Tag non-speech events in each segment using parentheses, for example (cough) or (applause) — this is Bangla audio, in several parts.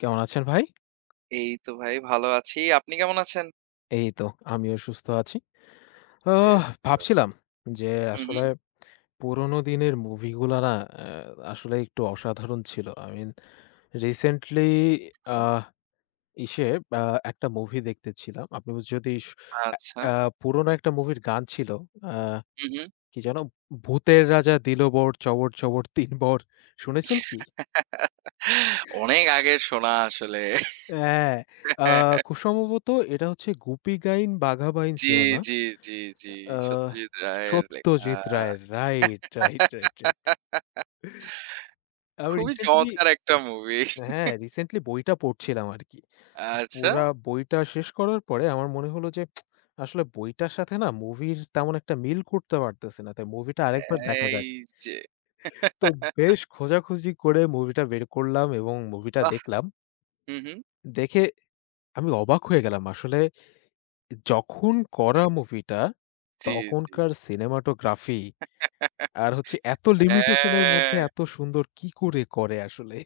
কেমন আছেন ভাই? এই তো ভাই ভালো আছি। আপনি কেমন আছেন? এই তো আমিও সুস্থ আছি। আহ বেশ ভালো। ভাবছিলাম যে হু, হু, আসলে পুরোনো দিনের মুভিগুলা না, আ আসলে একটু অসাধারণ ছিল। I mean, রিসেন্টলি হু। আহ ইসে আ একটা মুভি দেখতেছিলাম। আপনি যদি স আচ্ছা। আ পুরোনো একটা মুভির গান ছিল। আ হু, হু। কি যেন? ভূতের রাজা দিল বর চবর, চবর ৩ বর। শুনেছেন কি? অনেক আগের শোনা আসলে। হ্যাঁ, আ খুব সম্ভবত এটা হচ্ছে গুপি গাইন বাঘা বাইন জি, সিনেমা। জি, জি, জি। আহ সত্যজিৎ রায়ের লেখা। সত্যজিৎ রায়ের। Right, right, right, right. আমি খুবই রিসেন্টলি চমৎকার একটা মুভি। হ্যাঁ, রিসেন্টলি বইটা পড়ছিলাম আরকি। আচ্ছা, পুরা বইটা শেষ করার পরে আমার মনে হলো যে আসলে বইটার সাথে না মুভির তেমন একটা মিল করতে পারতেছি না। তাই মুভিটা আরেকবার দেখা এই যাক। যে তো বেশ খোঁজাখুঁজি করে মুভিটা বের করলাম এবং মুভিটা বাহ! দেখলাম। হু, হু। দেখে আমি অবাক হয়ে গেলাম। আসলে যখন করা মুভিটা, জি, জি। তখনকার সিনেমাটোগ্রাফি আর হচ্ছে এত লিমিটেশন এর মধ্যে হ্যাঁ। এত সুন্দর কি করে করে আসলে?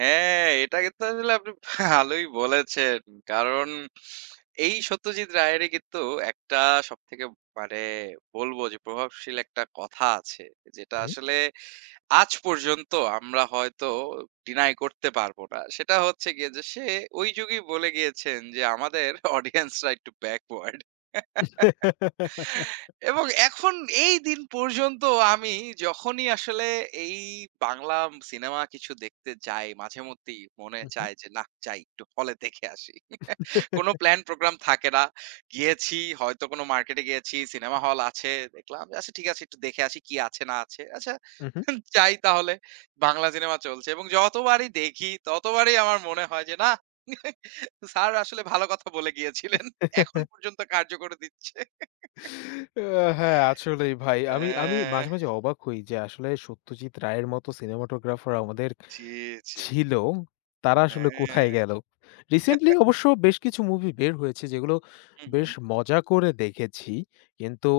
হ্যাঁ, এটা কিন্তু আসলে আপনি ভালোই বলেছেন। কারণ এই সত্যজিৎ রায়েরই কিন্তু একটা সবথেকে মানে বলব যে প্রভাবশীল একটা কথা আছে। যেটা হুম? আসলে আজ পর্যন্ত আমরা হয়তো ডিনাই করতে পারব না। সেটা হচ্ছে গিয়ে যে সে ওই যুগেই বলে গিয়েছেন যে, "আমাদের (laughs) অডিয়েন্সরা একটু ব্যাকওয়ার্ড।" এবং এখন এই দিন পর্যন্ত আমি যখনই আসলে এই বাংলা সিনেমা কিছু দেখতে যাই, মাঝে মধ্যেই মনে উহু, চায় যে নাহ যাই একটু হলে দেখে আসি। (laughs) কোন প্ল্যান প্রোগ্রাম থাকে না। গিয়েছি হয়তো কোন মার্কেটে গিয়েছি, সিনেমা হল আছে। দেখলাম যে আচ্ছা ঠিক আছে একটু দেখে আসি কি আছে না আছে। আচ্ছা উহু। (laughs) যাই তাহলে বাংলা সিনেমা চলছে এবং যতবারই দেখি ততবারই আমার মনে হয় যে নাহ (laughs) স্যার আসলে ভালো কথা বলে গিয়েছিলেন। এখন (laughs) পর্যন্ত কার্যকর দিচ্ছে। আ হ্যাঁ, আসলেই ভাই। আমি আমি অ্যা মাঝে, মাঝে অবাক হই যে আসলে সত্যজিৎ রায়ের মতো সিনেমাটোগ্রাফার আমাদের জি, জি। ছিল, তারা আসলে কোথায় হ্যাঁ। গেল? রিসেন্টলি অবশ্য বেশ কিছু মুভি বের হয়েছে, যেগুলো হু, হু। বেশ মজা করে দেখেছি। কিন্তু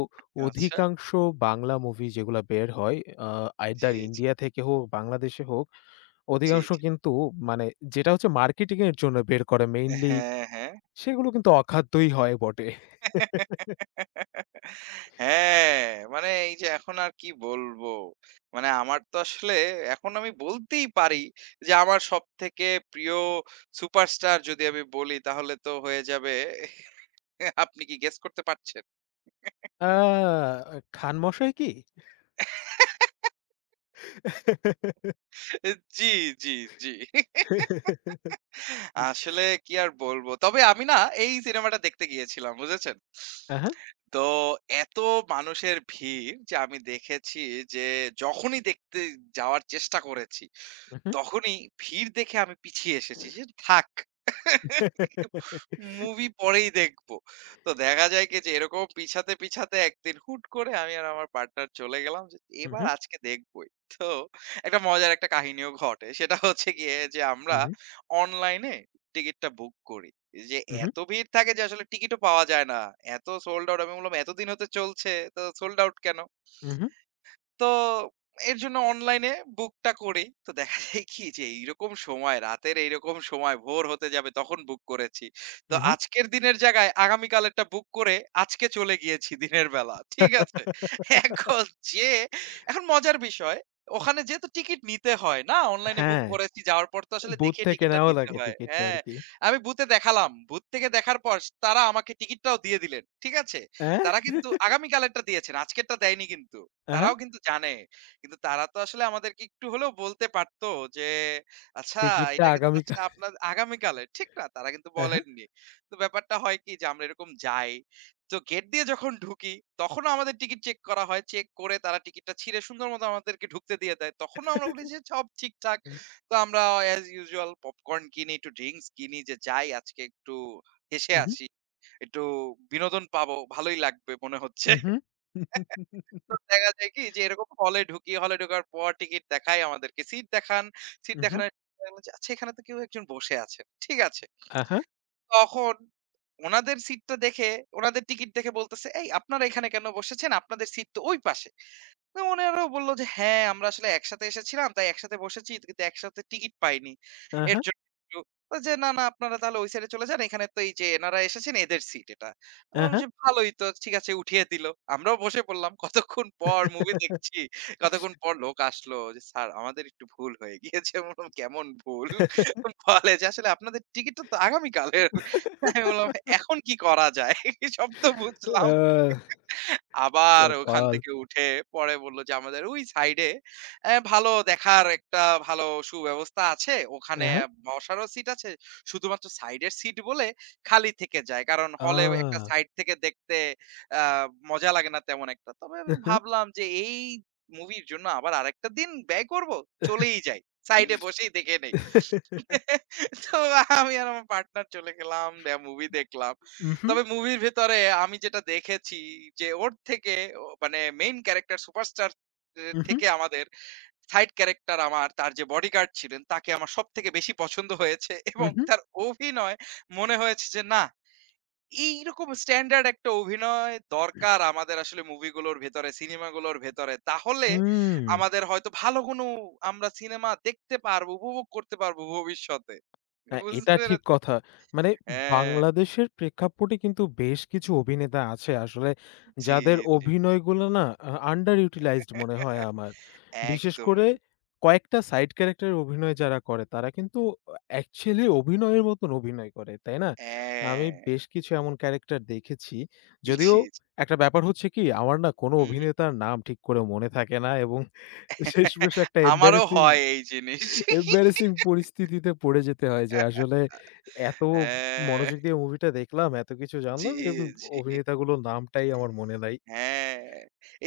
আচ্ছা। অধিকাংশ বাংলা মুভি যেগুলা বের হয়, আ আইদার জি, জি, ইন্ডিয়া থেকে হোক, বাংলাদেশে হোক, জি, অধিকাংশ জি। কিন্তু মানে যেটা হচ্ছে মার্কেটিং এর জন্য বের করে মেইনলি, হ্যাঁ, হ্যাঁ। সেগুলো কিন্তু অখাদ্যই হয় বটে। হ্যাঁ, মানে এই যে এখন আর কি বলবো? মানে আমার তো আসলে এখন আমি বলতেই পারি যে আমার সবথেকে প্রিয় সুপারস্টার যদি আমি বলি তাহলে তো হয়ে যাবে আপনি কি গেস করতে পারছেন? আ খান মশাই কি? জি, জি, জি। আসলে কি আর বলবো? তবে আমি না এই সিনেমাটা দেখতে গিয়েছিলাম, বুঝেছেন? আ হ্যাঁ, তো এত মানুষের ভিড় যে আমি দেখেছি যে যখনই দেখতে যাওয়ার চেষ্টা করেছি, উহু। তখনই ভিড় দেখে আমি পিছিয়ে এসেছি যে, "থাক। মুভি পরেই দেখব।" তো দেখা যায় কি যে এরকম পিছাতে, পিছাতে একদিন হুট করে আমি আর আমার পার্টনার চলে গেলাম যে, "এবার উহু, আজকে দেখবই।" তো একটা মজার একটা কাহিনীও ঘটে। সেটা হচ্ছে গিয়ে যে আমরা উহু, অনলাইনে টিকেটটা বুক করি। যে উহু, এত ভিড় থাকে যে আসলে টিকিটও পাওয়া যায় না। এত সোল্ড আউট আমি বললাম, "এতদিন হতে চলছে, তো সোল্ড আউট কেন?" উহু, তো এর জন্য অনলাইনে বুকটা করি। তো দেখা যায় কি যে এইরকম সময়, রাতের এইরকম সময় ভোর হতে যাবে তখন বুক করেছি। তো উহু। আজকের দিনের জায়গায় আগামীকালেরটা বুক করে আজকে চলে গিয়েছি দিনের বেলা। ঠিক আছে? এখন যেয়ে এখন মজার বিষয় ওখানে যেয়ে তো টিকিট নিতে হয় না? অনলাইনে বুক হ্যাঁ, করেছি যাওয়ার পর তো আসলে বুথ দেখে থেকে টিকিটটা নেওয়া নিতে লাগে হয়। টিকিটটা হ্যাঁ, আরকি। আমি বুথে দেখালাম। বুথ থেকে দেখার পর তারা আমাকে টিকিটটাও দিয়ে দিলেন। ঠিক আছে? অ্যা? আ তারা কিন্তু হ্যাঁ, আগামীকালেরটা দিয়েছেন। আজকেরটা দেয়নি কিন্তু। আহা, তারাও কিন্তু জানে। কিন্তু তারা তো আসলে আমাদেরকে একটু হলেও বলতে পারতো যে, "আচ্ছা টিকিটটা এটা কিন্তু আচ্ছা আগামীকাল আপনার আগামীকালের।" ঠিক না? তারা কিন্তু আ হ্যাঁ। বলেননি। তো ব্যাপারটা হয় কি যে আমরা এরকম যাই। তো গেট দিয়ে যখন ঢুকি তখনও আমাদের টিকিট চেক করা হয়। চেক করে তারা টিকিটটা ছিঁড়ে সুন্দর মতো আমাদেরকে ঢুকতে দিয়ে দেয়। তখনও আমরা বলি যে, "সব ঠিকঠাক।" তো আমরা অ্যাজ ইউজুয়াল পপকর্ন কিনি, একটু ড্রিংকস কিনি যে যাই আজকে একটু হেসে উহু, আসি। একটু বিনোদন পাবো। ভালোই লাগবে মনে হচ্ছে। উহু, দেখা যায় কি যে এরকম হলে ঢুকি, হলে ঢোকার পর টিকিট দেখায় আমাদেরকে। সিট দেখান, সিট উহু, দেখানোর পর বলছে, আচ্ছা এখানে তো কেউ একজন বসে আছে। ঠিক আছে। আহা, তখন ওনাদের সিটটা দেখে, ওনাদের টিকিট দেখে বলতেছে, "এই আপনারা এখানে কেন বসেছেন? আপনাদের সিট তো ওই পাশে।" তো ওনারা বলল যে, "হ্যাঁ, আমরা আসলে একসাথে এসেছিলাম। তাই একসাথে বসেছি। কিন্তু একসাথে টিকিট পাইনি। এর আহা, জন্য একটু" তো যে, "না, না আপনারা তাহলে ওই সাইডে চলে যান। এখানে তো এই যে এনারা এসেছেন এদের সিট এটা।" আমি বললাম আহা। যে, "ভালোই তো। ঠিক আছে" উঠিয়ে দিল। আমরাও বসে পড়লাম। কতক্ষণ পর মুভি দেখছি। কতক্ষণ পর লোক আসলো যে, "স্যার আমাদের একটু ভুল হয়ে গিয়েছে।" আমি বললাম, "কেমন ভুল?" বলে যে, "আসলে আপনাদের টিকিটটা তো আগামীকালের।" আমি বললাম, আহ "এখন কি করা যায়? সব তো বুঝলাম।" আবার ওখান কপাল। থেকে উঠে পরে বলল যে আমাদের ওই সাইডে ভালো দেখার একটা ভালো সুব্যবস্থা আছে ওখানে এহে, বসারও সিট আছে শুধুমাত্র সাইডের সিট বলে খালি থেকে যায় কারণ হলে একটা আ সাইড থেকে দেখতে মজা লাগে না তেমন একটা তবে আমি ভাবলাম যে এই মুভির জন্য আবার আরেকটা দিন ব্যয় করব চলেই যাই সাইডে বসেই দেখে নেই তো আমি আর আমার পার্টনার চলে গেলাম মুভি দেখলাম। উহু, উহু, তবে মুভির ভেতরে আমি যেটা দেখেছি যে ওর থেকে ও মানে মেইন ক্যারেক্টার সুপারস্টার এর থেকে আমাদের সাইড ক্যারেক্টার আমার তার যে বডিগার্ড ছিলেন তাকে আমার সবথেকে বেশি পছন্দ হয়েছে উহু, এবং উহু, তার অভিনয় মনে হয়েছে যে না এইরকম স্ট্যান্ডার্ড একটা অভিনয় দরকার আমাদের আসলে মুভিগুলোর ভেতরে, সিনেমাগুলোর ভেতরে। তাহলে হুম। আমাদের হয়তো ভালো কোনো আমরা সিনেমা দেখতে পারবো, উপভোগ করতে পারবো ভবিষ্যতে। হ্যাঁ, এটা বুঝতে ঠিক পেরেছেন? কথা। মানে হ্যাঁ, বাংলাদেশের প্রেক্ষাপটে কিন্তু বেশ কিছু অভিনেতা আছে আসলে, জি, যাদের জি। অভিনয়গুলো না আন্ডার ইউটিলাইজড মনে হয় আমার। বিশেষ করে একদমই। কয়েকটা সাইড ক্যারেক্টারের অভিনয় যারা করে তারা কিন্তু অ্যাকচুয়ালি অভিনয়ের মতন অভিনয় করে, তাই না? আমি হ্যাঁ, বেশ কিছু এমন ক্যারেক্টার দেখেছি। যদিও জি, জি। একটা ব্যাপার হচ্ছে কি, আমার না কোনো হু, হু। অভিনেতার নাম ঠিক করে মনে থাকে না এবং শেষমেশ একটা আমারও embarrassing হয় এই জিনিস। এম্বারাসিং পরিস্থিতিতে পড়ে যেতে হয় যে আসলে এত হ্যাঁ, মনোযোগ দিয়ে মুভিটা দেখলাম, এত কিছু জি, জানলাম এবং জি। অভিনেতাগুলোর নামটাই আমার মনে নাই। হ্যাঁ,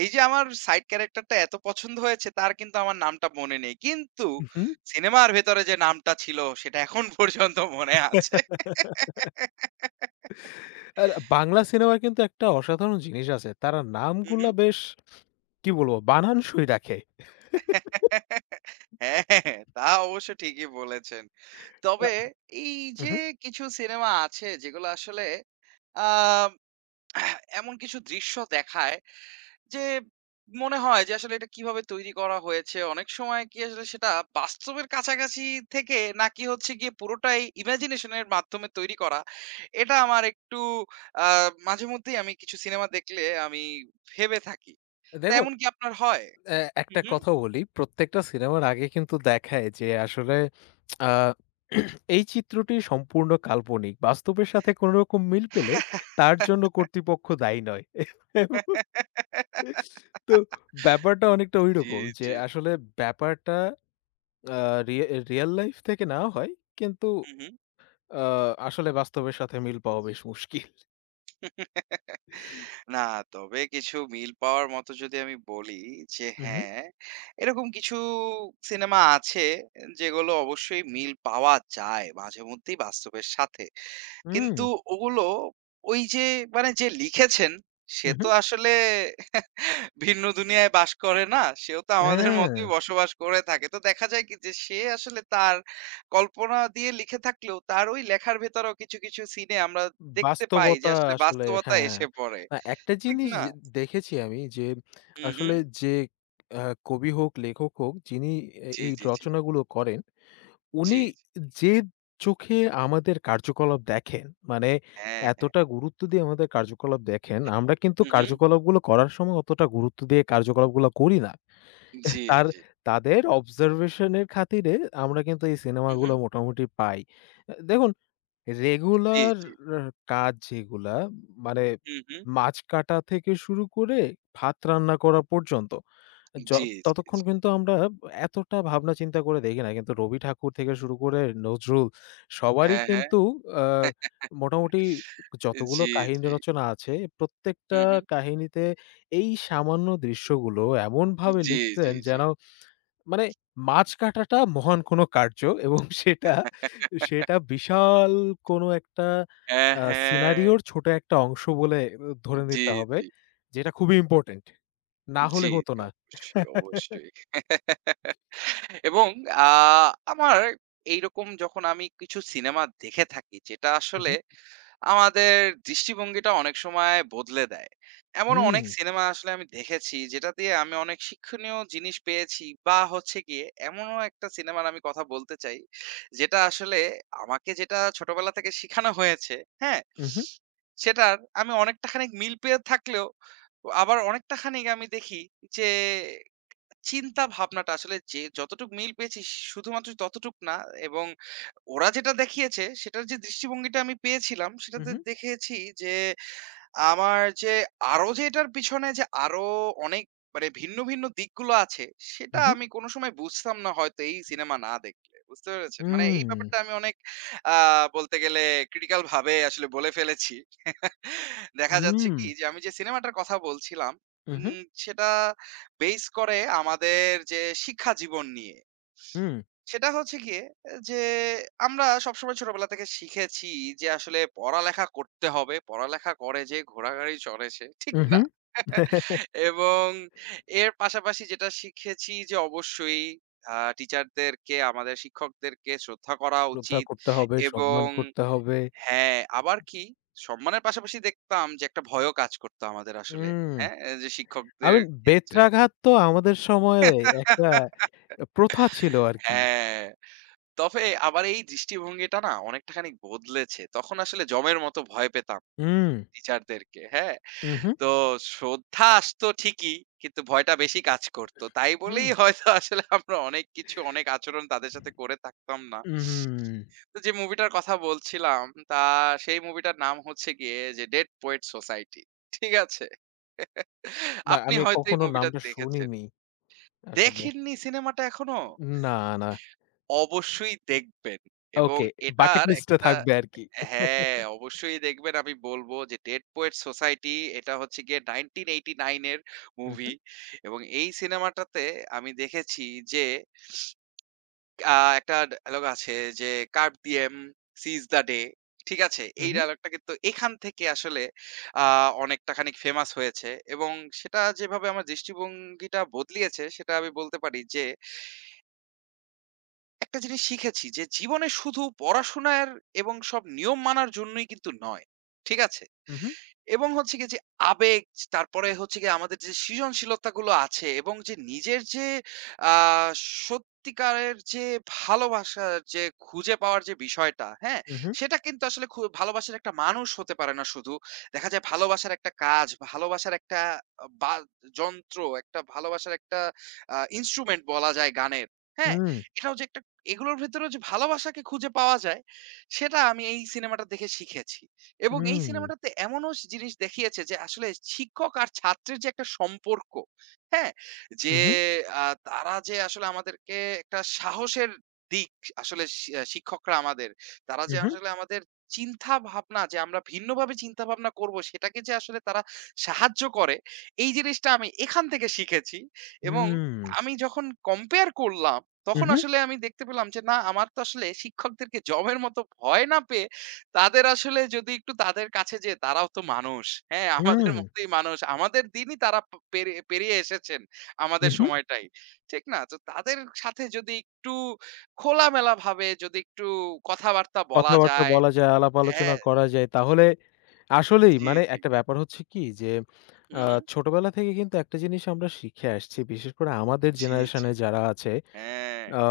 এই যে আমার সাইড ক্যারেক্টারটা এত পছন্দ হয়েছে তার কিন্তু আমার নামটা মনে নেই। কিন্তু উহু। সিনেমার ভেতরে যে নামটা ছিল সেটা এখন (laughs) পর্যন্ত মনে আছে। (laughs) আর বাংলা সিনেমার কিন্তু একটা অসাধারণ জিনিস আছে। তারা হু, হু। নামগুলা বেশ কি বলবো, বানানসই রাখে। (laughs) হ্যাঁ, হ্যাঁ, তা অবশ্য ঠিকই বলেছেন। আ তবে এই যে উহু। কিছু সিনেমা আছে যেগুলো আসলে আ এমন কিছু দৃশ্য দেখায় যে মনে হয় যে আসলে এটা কিভাবে তৈরি করা হয়েছে? অনেক সময় কি আসলে সেটা বাস্তবের কাছাকাছি থেকে নাকি হচ্ছে গিয়ে পুরোটাই ইমাজিনেশন এর মাধ্যমে তৈরি করা? এটা আমার একটু আ মাঝেমধ্যেই আমি কিছু সিনেমা দেখলে আমি ভেবে থাকি। তা দেখো, এমন কি আপনার হয়? অ্যা হু, একটা হু। কথা বলি, প্রত্যেকটা সিনেমার আগে কিন্তু দেখায় যে আসলে আ এই চিত্রটি সম্পূর্ণ কাল্পনিক। বাস্তবের সাথে কোন রকম মিল পেলে তার জন্য কর্তৃপক্ষ দায়ী নয়। (laughs) তো ব্যাপারটা অনেকটা জি, ঐরকম যে জি। আসলে ব্যাপারটা আ রিয়া রিয়াল লাইফ থেকে নেওয়া হয়। কিন্তু হু, হু। আ আসলে বাস্তবের সাথে মিল পাওয়া বেশ মুশকিল। না, তবে কিছু মিল পাওয়ার মতো যদি আমি বলি যে উহু, হ্যাঁ, এরকম কিছু সিনেমা আছে যেগুলো অবশ্যই মিল পাওয়া যায় মাঝেমধ্যেই বাস্তবের সাথে। হুম, কিন্তু ওগুলো ওই যে মানে যে লিখেছেন সে উহু, তো আসলে (laughs) ভিন্ন দুনিয়ায় বাস করে না। সেও তো আমাদের হ্যাঁ। মতোই বসবাস করে থাকে। তো দেখা যায় কি যে সে আসলে তার কল্পনা দিয়ে লিখে থাকলেও তার ওই লেখার ভেতরেও কিছু, কিছু সিনে আমরা দেখতে পাই যে বাস্তবতা আসলে আসলে বাস্তবতা হ্যাঁ। এসে পড়ে। না, একটা ঠিক জিনিস না। যে দেখেছি আমি, যে হুম, আসলে হুম। যে আ কবি হোক, লেখক হোক, যিনি জি, এই জি, জি, রচনাগুলো করেন, জি, উনি জি। যে চোখে আমাদের কার্যকলাপ দেখেন, মানে হ্যাঁ, হ্যাঁ। এতটা গুরুত্ব দিয়ে আমাদের কার্যকলাপ দেখেন, আমরা কিন্তু হুম, হুম। কার্যকলাপগুলো করার সময় অতটা গুরুত্ব দিয়ে কার্যকলাপগুলো করি না। জি, তার জি। তাদের অবজারভেশন এর খাতিরে আমরা কিন্তু এই হুম, সিনেমাগুলো হুম। মোটামুটি পাই। দেখুন, জি, রেগুলার জি। আ কাজ যেগুলা মানে হুম, হুম। মাছ কাটা থেকে শুরু করে ভাত রান্না করা পর্যন্ত। য জি, জি, ততক্ষণ জি। কিন্তু আমরা এতটা ভাবনা চিন্তা করে দেখি না। কিন্তু রবি ঠাকুর থেকে শুরু করে নজরুল সবারই হ্যাঁ, হ্যাঁ। কিন্তু আ (laughs) মোটামুটি যতগুলো জি, কাহিনী জি। রচনা আছে, প্রত্যেকটা হুম, হুম। কাহিনীতে এই সামান্য দৃশ্যগুলো এমনভাবে জি, লিখছেন জি, জি। যেন মানে মাছ কাটাটা মহান কোনো কার্য এবং (laughs) সেটা বিশাল কোনো একটা হ্যাঁ, হ্যাঁ। সিনারিও র ছোট একটা অংশ বলে ধরে জি, নিতে হবে। জি। যেটা খুবই ইম্পোর্টেন্ট। না জি, হলে হতো জি। না। অবশ্যই, অবশ্যই। (laughs) এবং আ আমার এইরকম যখন আমি কিছু সিনেমা দেখে থাকি যেটা আসলে উহু, আমাদের দৃষ্টিভঙ্গিটা অনেক সময় বদলে দেয়। এমন হুম, অনেক সিনেমা আসলে আমি দেখেছি যেটা দিয়ে আমি অনেক শিক্ষণীয় জিনিস পেয়েছি বা হচ্ছে গিয়ে এমনও একটা সিনেমার আমি কথা বলতে চাই, যেটা আসলে আমাকে যেটা ছোটবেলা থেকে শিখানো হয়েছে, হ্যাঁ? উহু, সেটার আমি অনেকটা খানিক মিল পেয়ে থাকলেও আবার অনেকটা খানিক আমি দেখি যে চিন্তা ভাবনাটা আসলে যে যতটুকু মিল পেয়েছি শুধুমাত্র ততটুক না এবং ওরা যেটা দেখিয়েছে সেটার যে দৃষ্টিভঙ্গিটা আমি পেয়েছিলাম সেটাতে উহু, দেখেছি যে আমার যে আরো যে এটার পিছনে যে আরো অনেক মানে ভিন্ন ভিন্ন দিকগুলো আছে সেটা উহু, আমি কোনো সময় বুঝতাম না হয়তো এই সিনেমা না দেখলে। বুঝতে পেরেছেন? মানে এই উম, ব্যাপারটা আমি অনেক আ বলতে গেলে ক্রিটিক্যাল ভাবে আসলে বলে ফেলেছি। দেখা যাচ্ছে উম, কি যে আমি যে সিনেমাটার কথা বলছিলাম উহু, সেটা বেইস করে আমাদের যে শিক্ষা জীবন নিয়ে। হুম, সেটা হচ্ছে গিয়ে যে আমরা সবসময় ছোটবেলা থেকে শিখেছি যে আসলে পড়ালেখা করতে হবে পড়ালেখা করে যে ঘোড়াগাড়ি চড়ে সে ঠিক উহু। না এবং এর পাশাপাশি যেটা শিখেছি যে অবশ্যই টিচারদেরকে আমাদের শিক্ষকদেরকে শ্রদ্ধা করা শ্রদ্ধা উচিত করতে হবে, এবং সম্মান করতে হবে। হ্যাঁ আবার কি সম্মানের পাশাপাশি দেখতাম যে একটা ভয়ও কাজ করতো আমাদের আসলে উম, হ্যাঁ যে I শিক্ষকদের mean ক্ষেত্রে বেত্রাঘাত তো আমাদের সময়ে একটা (laughs) প্রথা ছিল আরকি। হ্যাঁ তবে আমার এই দৃষ্টিভঙ্গিটা না অনেকটা খানিক বদলেছে। তখন আসলে যমের মতো ভয় পেতাম উম, টিচারদেরকে, হ্যাঁ? উহু। তো শ্রদ্ধা আসতো ঠিকই, কিন্তু ভয়টা বেশি কাজ করত। তাই হুম। বলেই (laughs) হয়তো আসলে আমরা অনেক কিছু, অনেক আচরণ তাদের সাথে করে থাকতাম না। উহুম। তো যে মুভিটার কথা বলছিলাম, তা সেই মুভিটার নাম হচ্ছে গিয়ে যে 'Dead Poets Society' ঠিক আছে? (laughs) না, আপনি আমি হয়তো এই কখনো মুভিটা নামটা দেখেছেন। শুনিনি আসলে। দেখেননি সিনেমাটা এখনো? না, না। অবশ্যই দেখবেন এবং ওকে, বাকেট এটার লিস্টে একটা থাকবে আরকি। হ্যাঁ, অবশ্যই দেখবেন। আমি বলব যে 'Dead Poets Society' এটা হচ্ছে গিয়ে 1989 এর উহু, মুভি এবং এই সিনেমাটাতে আমি দেখেছি যে আ একটা ডায়ালগ আছে যে 'Carpe Diem, Seize the Day' ঠিক আছে? এই উহু, ডায়ালগটা কিন্তু এখান থেকে আসলে আ অনেকটা খানিক ফেমাস হয়েছে এবং সেটা যেভাবে আমার দৃষ্টিভঙ্গিটা বদলিয়েছে সেটা আমি বলতে পারি যে একটা জিনিস শিখেছি যে জীবনে শুধু পড়াশোনার এবং সব নিয়ম মানার জন্যই কিন্তু নয়। ঠিক আছে? উহু, এবং হচ্ছে গিয়ে যে আবেগ, তারপরে হচ্ছে গিয়ে আমাদের যে সৃজনশীলতাগুলো আছে এবং যে নিজের যে আ সত্যিকারের যে ভালোবাসা যে খুঁজে পাওয়ার যে বিষয়টা, হ্যাঁ? উহু, সেটা কিন্তু আসলে ভালোবাসার একটা মানুষ হতে পারে না শুধু। দেখা যায় ভালোবাসার একটা কাজ, ভালোবাসার একটা আ বা যন্ত্র, একটা ভালোবাসার একটা ইন্সট্রুমেন্ট বলা যায় গানের, হ্যাঁ? উম, এটাও যে একটা এগুলোর ভেতরেও যে ভালোবাসাকে খুঁজে পাওয়া যায়, সেটা আমি এই সিনেমাটা দেখে শিখেছি। এবং এই উম, সিনেমাটাতে এমনও জিনিস দেখিয়েছে যে আসলে শিক্ষক আর ছাত্রের যে একটা সম্পর্ক, হ্যাঁ? যে উহু, তারা যে আসলে আমাদেরকে একটা সাহসের দিক আসলে শি আ শিক্ষকরা আমাদের। তারা যে উহু, আসলে আমাদের চিন্তা ভাবনা যে আমরা ভিন্নভাবে চিন্তা ভাবনা করব সেটাকে যে আসলে তারা সাহায্য করে, এই জিনিসটা আমি এখান থেকে শিখেছি। এবং উম, আমি যখন কম্পেয়ার করলাম তখন উহু, আসলে আমি দেখতে পেলাম যে না আমার তো আসলে শিক্ষকদেরকে যমের মতো ভয় না পেয়ে তাদের আসলে যদি একটু তাদের কাছে যেয়ে তারাও তো মানুষ। হ্যাঁ, আমাদের উম, মতোই মানুষ। আমাদের দিনই তারা প পেরি পেরিয়ে এসেছেন আমাদের উহু। সময়টাই। ঠিক না? তো তাদের সাথে যদি একটু খোলামেলাভাবে যদি একটু কথাবার্তা বলা কথাবার্তা যায় বলা যায়, আলাপ আলোচনা হ্যাঁ, করা যায়। তাহলে আসলেই জি, মানে জি। একটা ব্যাপার হচ্ছে কি যে, হু, আ হু। ছোটবেলা থেকে কিন্তু একটা জিনিস আমরা শিখে আসছি। বিশেষ করে আমাদের জি, জি। জেনারেশনে যারা আছে হ্যাঁ। আ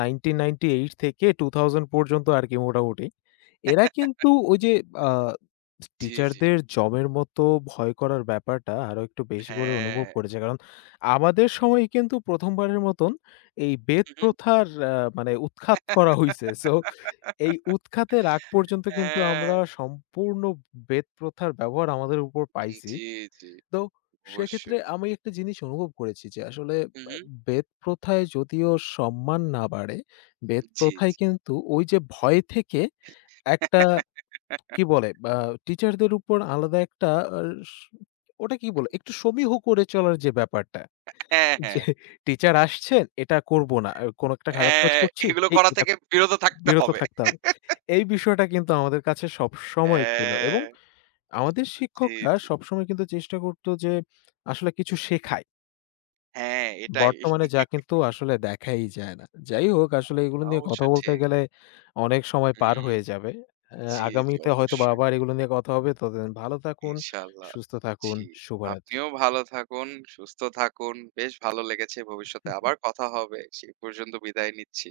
1998 থেকে 2000 পর্যন্ত আরকি মোটামুটি। এরা কিন্তু ওই যে আ জি, জি। টিচারদের জমের মতো ভয় করার ব্যাপারটা আরো একটু বেশি করে অনুভব হ্যাঁ। করেছে। কারণ আমাদের সময়ে কিন্তু ১ম বারের মতন এই বেদ হু, হু। প্রথার মানে উৎখাত করা হইছে। সো এই উৎখাতের আগ পর্যন্ত কিন্তু হ্যাঁ। আমরা সম্পূর্ণ বেদ প্রথার ব্যবহার আমাদের উপর উম পাইছি। জি, জি। তো সেক্ষেত্রে অবশ্যই। আমি একটা জিনিস অনুভব করেছি যে আসলে হু, হু। আ বেদ প্রথায় যদিও সম্মান না বাড়ে, বেদ জি, প্রথায় জি। কিন্তু ওই যে ভয় থেকে একটা (laughs) কি বলে টিচারদের উপর আলাদা একটা আর স ওটা কি বলে একটু সমীহ করে চলার যে ব্যাপারটা। হ্যাঁ, যে হ্যাঁ। টিচার আসছেন, এটা করব না। কোন একটা খারাপ কাজ হ্যাঁ, করছি, এগুলো এই করা এটা থেকে বিরত থাকতে বিরত হবে। থাকতে হবে। এই বিষয়টা কিন্তু আমাদের কাছে সবসময় ছিল এবং হ্যাঁ, আমাদের জি, শিক্ষকরা জি। সবসময় কিন্তু চেষ্টা করতো যে আসলে কিছু শেখায়। হ্যাঁ, এটাই। বর্তমানে যা কিন্তু আসলে দেখাই যায় না। যাই হোক, আসলে এগুলো নিয়ে অবশ্য কথা বলতে ঠিক। গেলে অনেক সময় পার হুম, হয়ে যাবে। অ্যা, জি, জি, আগামীতে হয়তোবা অবশ্যই। আবার এগুলো নিয়ে কথা হবে। ততদিন ভালো থাকুন, ইনশাআল্লাহ। সুস্থ থাকুন। জি। শুভরাত্রি। আপনিও ভালো থাকুন, সুস্থ থাকুন। বেশ ভালো লেগেছে। ভবিষ্যতে আবার কথা হবে। সেই পর্যন্ত বিদায় নিচ্ছি।